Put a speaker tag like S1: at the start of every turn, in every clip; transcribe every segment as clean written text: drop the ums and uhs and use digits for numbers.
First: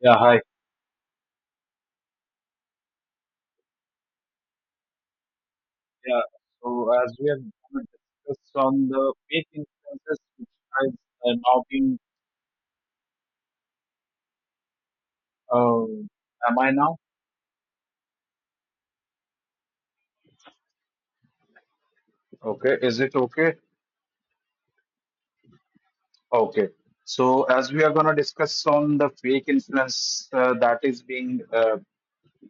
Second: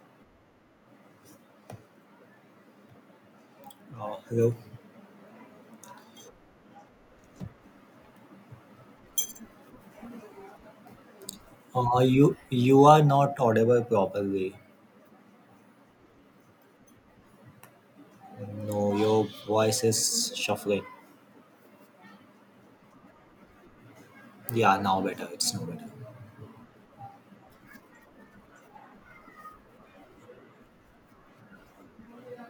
S1: Yeah, hi.
S2: Hello.
S1: Yeah, so as we have discussed on the fake influences, which has now
S2: Uh,
S1: been,
S2: you you are not audible properly.
S1: am I now?
S2: No, your voice is shuffling.
S1: Okay, is it okay?
S2: Yeah, now better. It's now better.
S1: Okay. So as we are going to discuss on the fake influence that is being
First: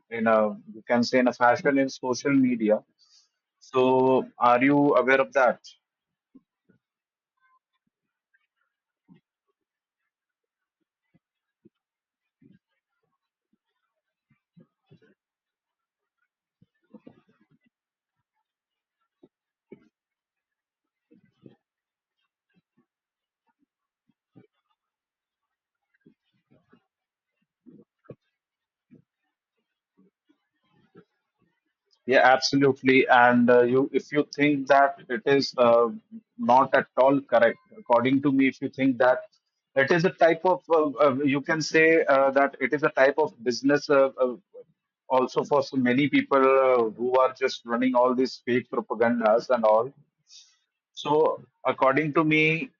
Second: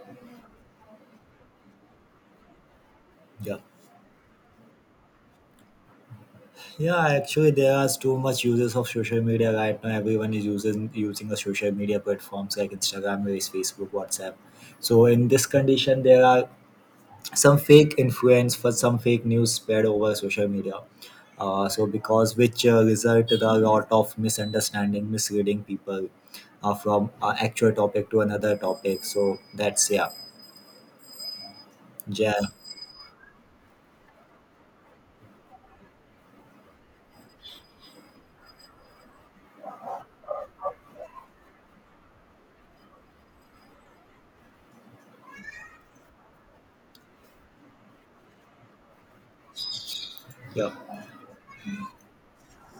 S1: in a, you can say in a fashion in social media.
S2: Yeah.
S1: So are you aware of that?
S2: Yeah, actually there are too much uses of social media right now. Everyone is using the social media platforms like Instagram, Reels, Facebook, WhatsApp. So in this condition there are some fake influence for some fake news spread over social media, so because which result to a lot of misunderstanding misleading people from actual topic to another topic, so that's yeah
S1: Yeah,
S2: yeah
S1: absolutely. And you, if you think that it is not at all correct, according to me, if you think that it is a type of, you can say that it is a type of business also for so many people who are just running all these fake propagandas and all.
S2: yeah
S1: So, according to me,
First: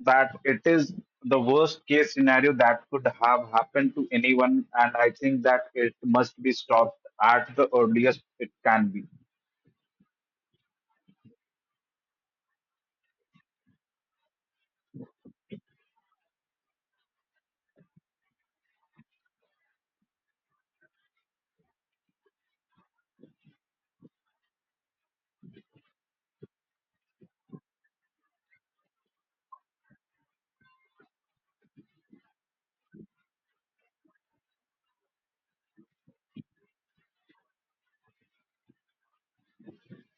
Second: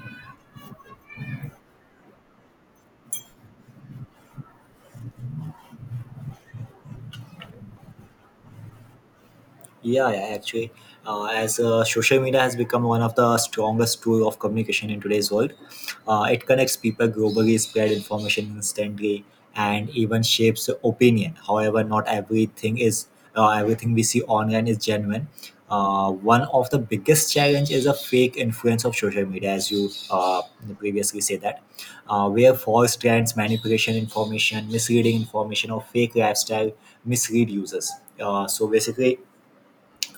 S1: that it is the worst case scenario that could have happened to anyone, and I think that it must be stopped at the earliest it can be.
S2: Yeah, yeah, actually, as social media has become one of the strongest tool of communication in today's world, it connects people globally, spread information instantly, and even shapes opinion. However, not everything is everything we see online is genuine. One of the biggest challenge is a fake influence of social media, as you previously said that, where false trends, manipulation information, misleading information, or fake lifestyle mislead users. So basically,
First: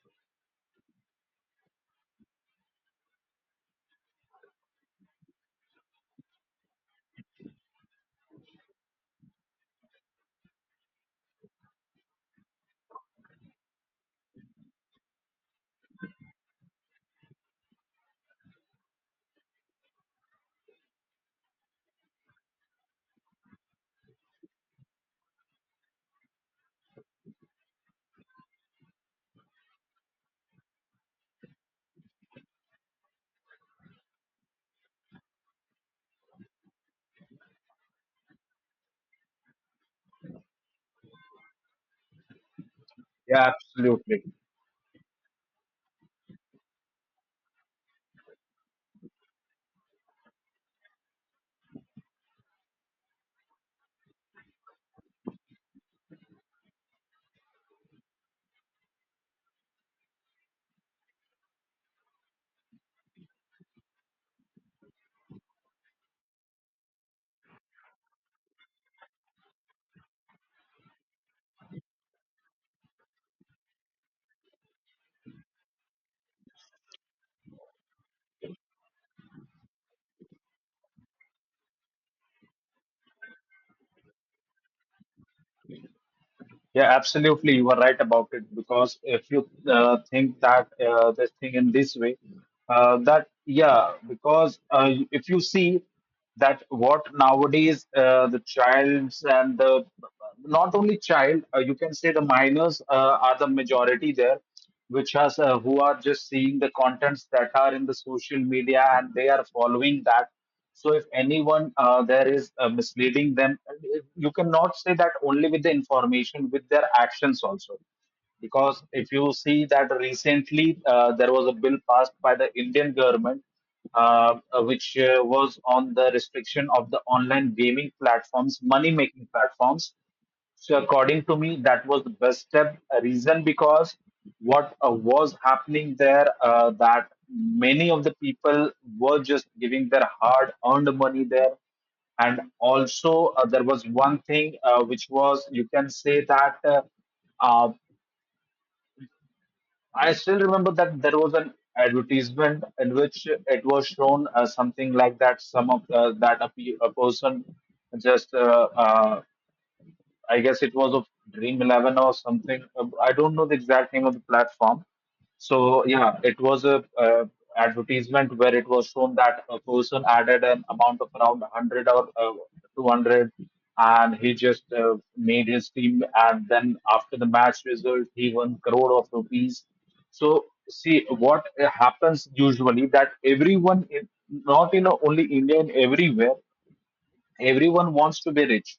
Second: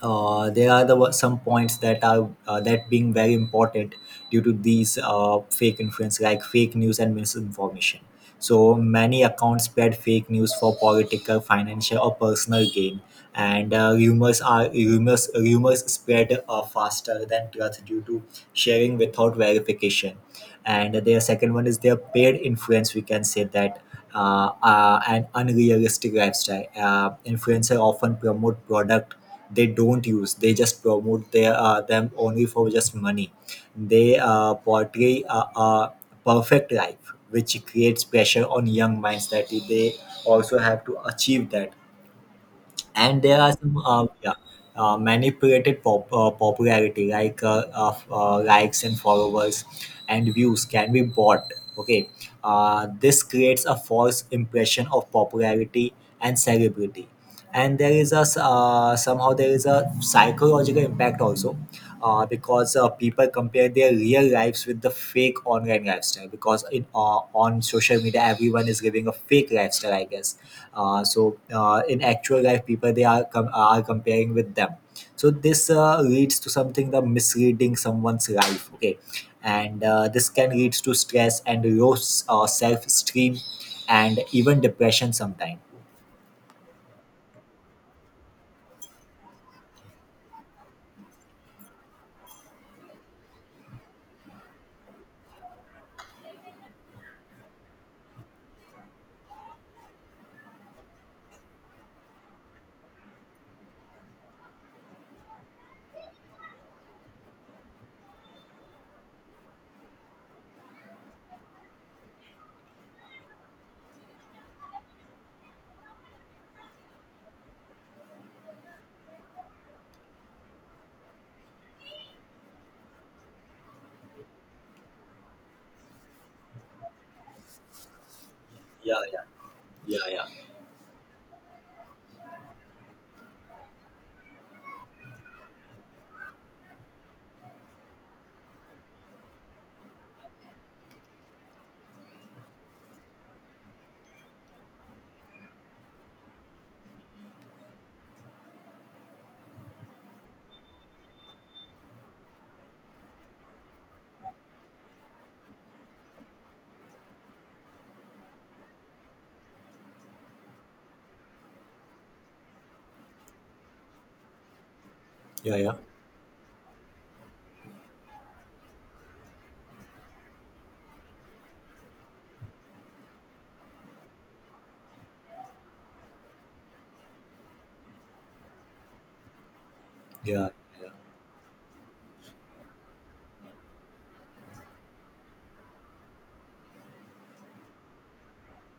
S2: there are the wa- some points that are that being very important due to these fake influence, like fake news and misinformation. So many accounts spread fake news for political, financial or personal gain, and rumors are rumors rumors spread faster than truth due to sharing without verification. And their second one is their paid influence, we can say that. An unrealistic lifestyle, influencer often promote product they don't use. They just promote their them only for just money. They portray a perfect life which creates pressure on young minds that they also have to achieve that. And there are
S1: Yeah,
S2: some
S1: absolutely.
S2: yeah, manipulated popularity, like of likes and followers, and views can be bought. Okay. This creates a false impression of popularity and celebrity. And there is somehow there is a psychological impact also, because people compare their real lives with the fake online lifestyle. Because in on social media everyone is living a fake lifestyle, I guess. So in actual life people they are comparing with them. So this leads to something, the misreading someone's life. Okay. And this can lead to stress and low self-esteem and even depression sometimes.
S1: Yeah, absolutely. You are right about it because if you think that this thing in this way, that yeah, because if you see that what nowadays the childs and the not only child, you can say the minors are the majority there, which has who are just seeing the contents that are in the social media and they are following that. So if anyone there is misleading them, you cannot say that only with the information, with their actions also. Because if you see that recently there was a bill passed by the Indian government, which was on the restriction of the online gaming platforms, money
S2: yeah yeah
S1: making platforms.
S2: yeah yeah
S1: So according to me, that was the best step. A reason because what was happening there, that many of the people were just giving their hard-earned money there, and also there was one thing which was you can say that uh, I still remember that there was an advertisement in which it was shown something like that. Some of a person just uh, I guess it was of Dream 11 or something. I don't know the exact name of the platform.
S2: yeah yeah
S1: So yeah, it was a advertisement where it was shown that a person added an amount of around 100 or 200, and he just made his team. And then after the match result, he won crore of rupees. So
S2: yeah
S1: see what happens usually that everyone, in, not in only India, in everywhere, everyone wants to be rich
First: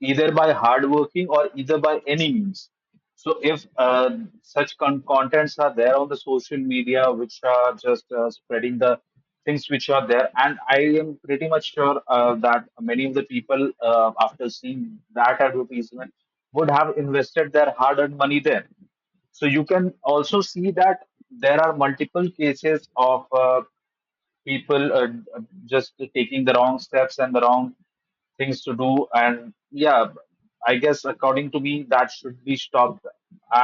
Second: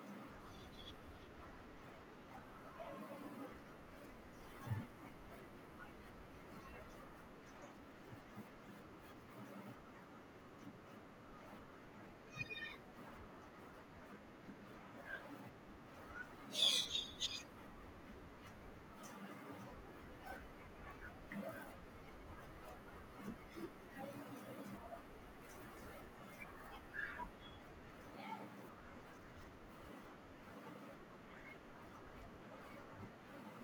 S1: either by hardworking or either by any means. So if such contents are there on the social media, which are just spreading the things which are there, and I am pretty much sure that many of the people, after seeing that advertisement, would have invested their hard-earned money there. So you can also see that there are multiple cases of people are just taking the wrong steps and the wrong things to do and yeah, I guess according to me that should be stopped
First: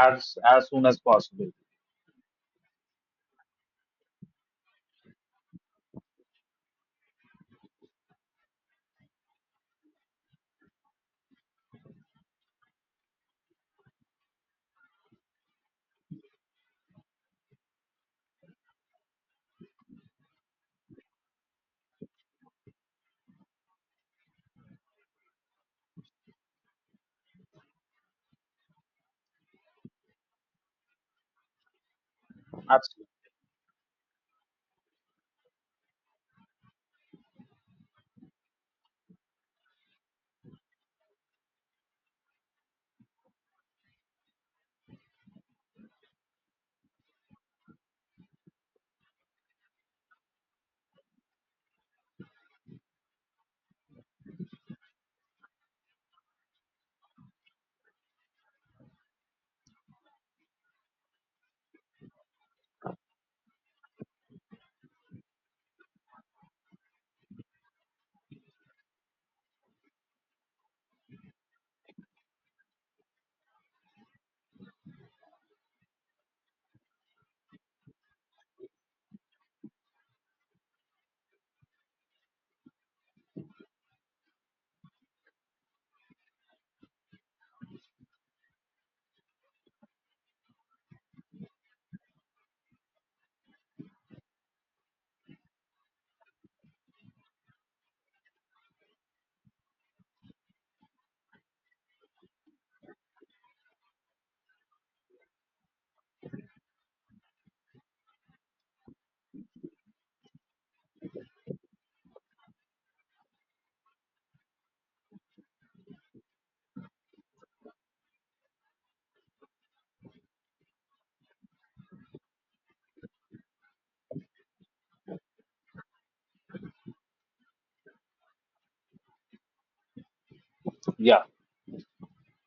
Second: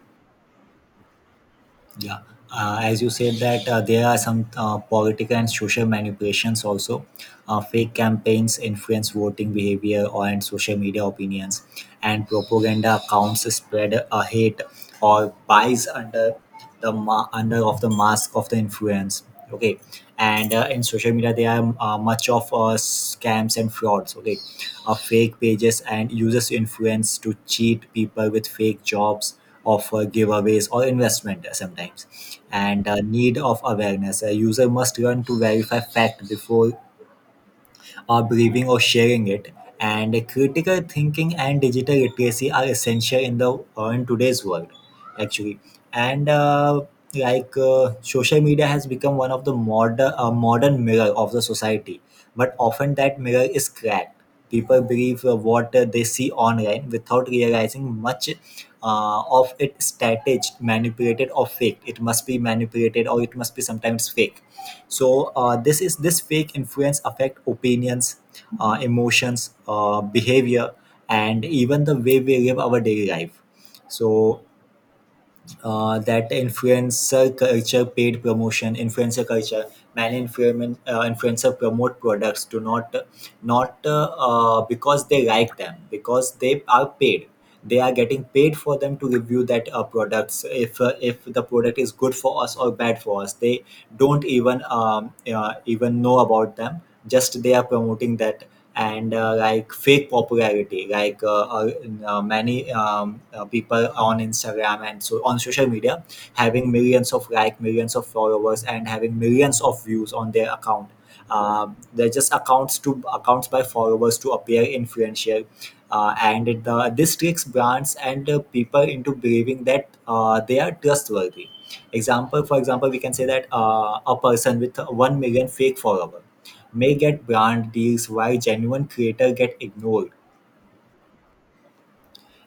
S1: as soon as possible.
S2: Yeah, as you said that there are some political and social manipulations also. Fake campaigns influence voting behavior or and social media opinions, and propaganda accounts spread hate or bias under under of the mask of the influence. Okay. And in social media there are much of scams and frauds. Okay. Fake pages and users influence to cheat people with fake jobs of giveaways or investment sometimes. And
S1: Absolutely.
S2: need of awareness, a user must learn to verify fact before believing or sharing it. And critical thinking and digital literacy are essential in the in today's world, actually. And social media has become one of the modern modern mirror of the society, but often that mirror is cracked. People believe what they see online without realizing much of it staged, manipulated, or fake. It must be manipulated, or it must be sometimes fake. So this is this fake influence affect opinions, emotions, behavior, and even the way we live our daily life. So that influencer culture paid promotion influencer culture, many influencer promote products, do not because they like them, because they are paid. They are getting paid for them to review that products. If if the product is good for us or bad for us, they don't even even know about them. Just they are promoting that. And like fake popularity, like many people on Instagram and so on social media, having millions of millions of followers and having millions of views on their account. uh, they're just accounts to accounts by followers to appear influential. This tricks brands and people into believing that they are trustworthy. Example For example, we can say that a person with 1 million fake followers may get brand deals while genuine creators get ignored.
S1: Yeah.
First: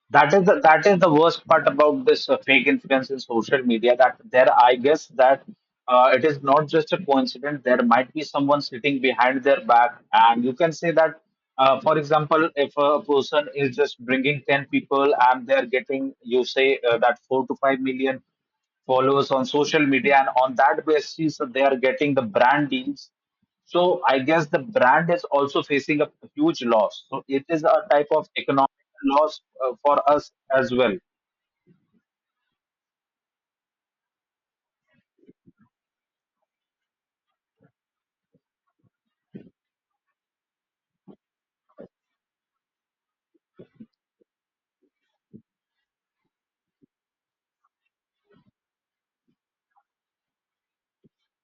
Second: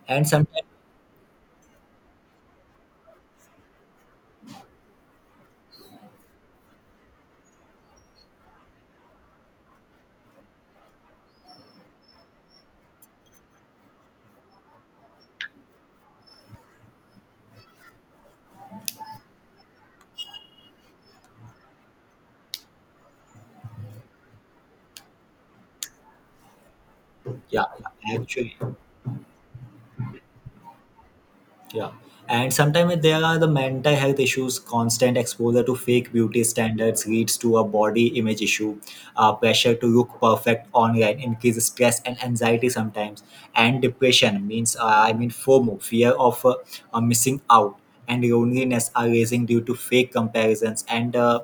S2: And sometimes,
S1: That is the worst part about this fake influence in social media. That there, I guess that it is not just a coincidence. There might be someone sitting behind their back, and you can say that. For example, if a person is just bringing 10 people and they're getting, you say that 4 to 5 million followers on social media, and on that basis they are getting the brand deals. So I guess the brand is also facing a huge loss. So
S2: yeah,
S1: it is
S2: yeah,
S1: a type of
S2: actually.
S1: economic loss for us as well.
S2: Yeah. And sometimes there are the mental health issues. Constant exposure to fake beauty standards leads to a body image issue. Pressure to look perfect online increases stress and anxiety sometimes. And depression means, I mean, FOMO, fear of missing out, and loneliness are raising due to fake comparisons. And uh,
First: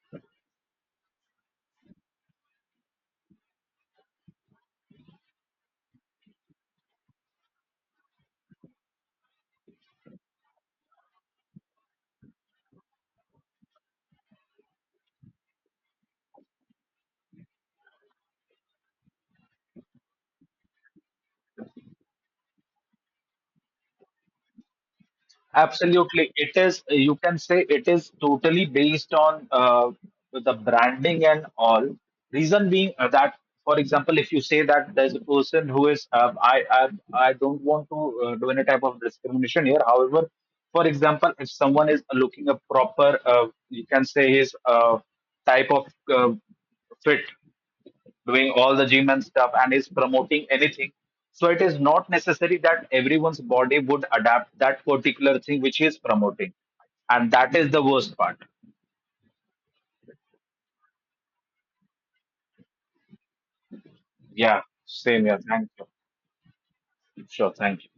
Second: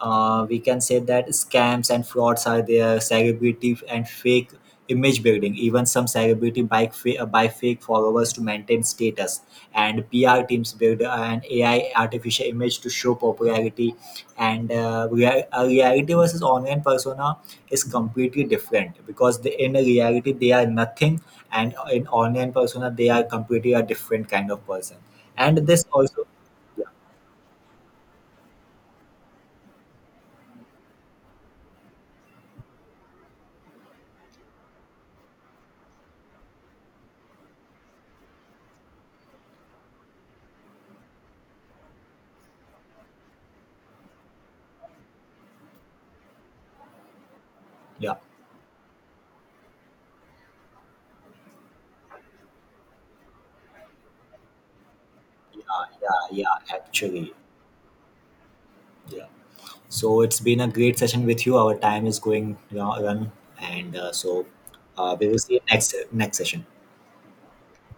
S2: uh, we can say that scams and frauds are there, celebrity and fake image building. Even some celebrity buy fake followers to maintain status, and PR teams build an AI artificial image to show popularity. And a reality versus online persona is completely different, because the, in reality they are nothing, and in online persona they are completely a different kind of person. And this also,
S1: Absolutely. It is, you can say it is totally based on the branding and all. Reason being that, for example, if you say that there's a person who is, I don't want to do any type of discrimination here. However, for example, if someone is looking a proper, you can say his type of uh, fit
S2: yeah,
S1: doing all the gym and stuff and is promoting anything. So it is not necessary that everyone's body would adapt that particular thing which
S2: yeah,
S1: he is
S2: yeah,
S1: promoting.
S2: yeah,
S1: And
S2: actually,
S1: that is the worst part.
S2: yeah. So it's been a great session with you. Our time is going, you know, run, and so
S1: Yeah, same
S2: we
S1: here.
S2: will see you
S1: Thank you.
S2: next session.
S1: Sure, thank you.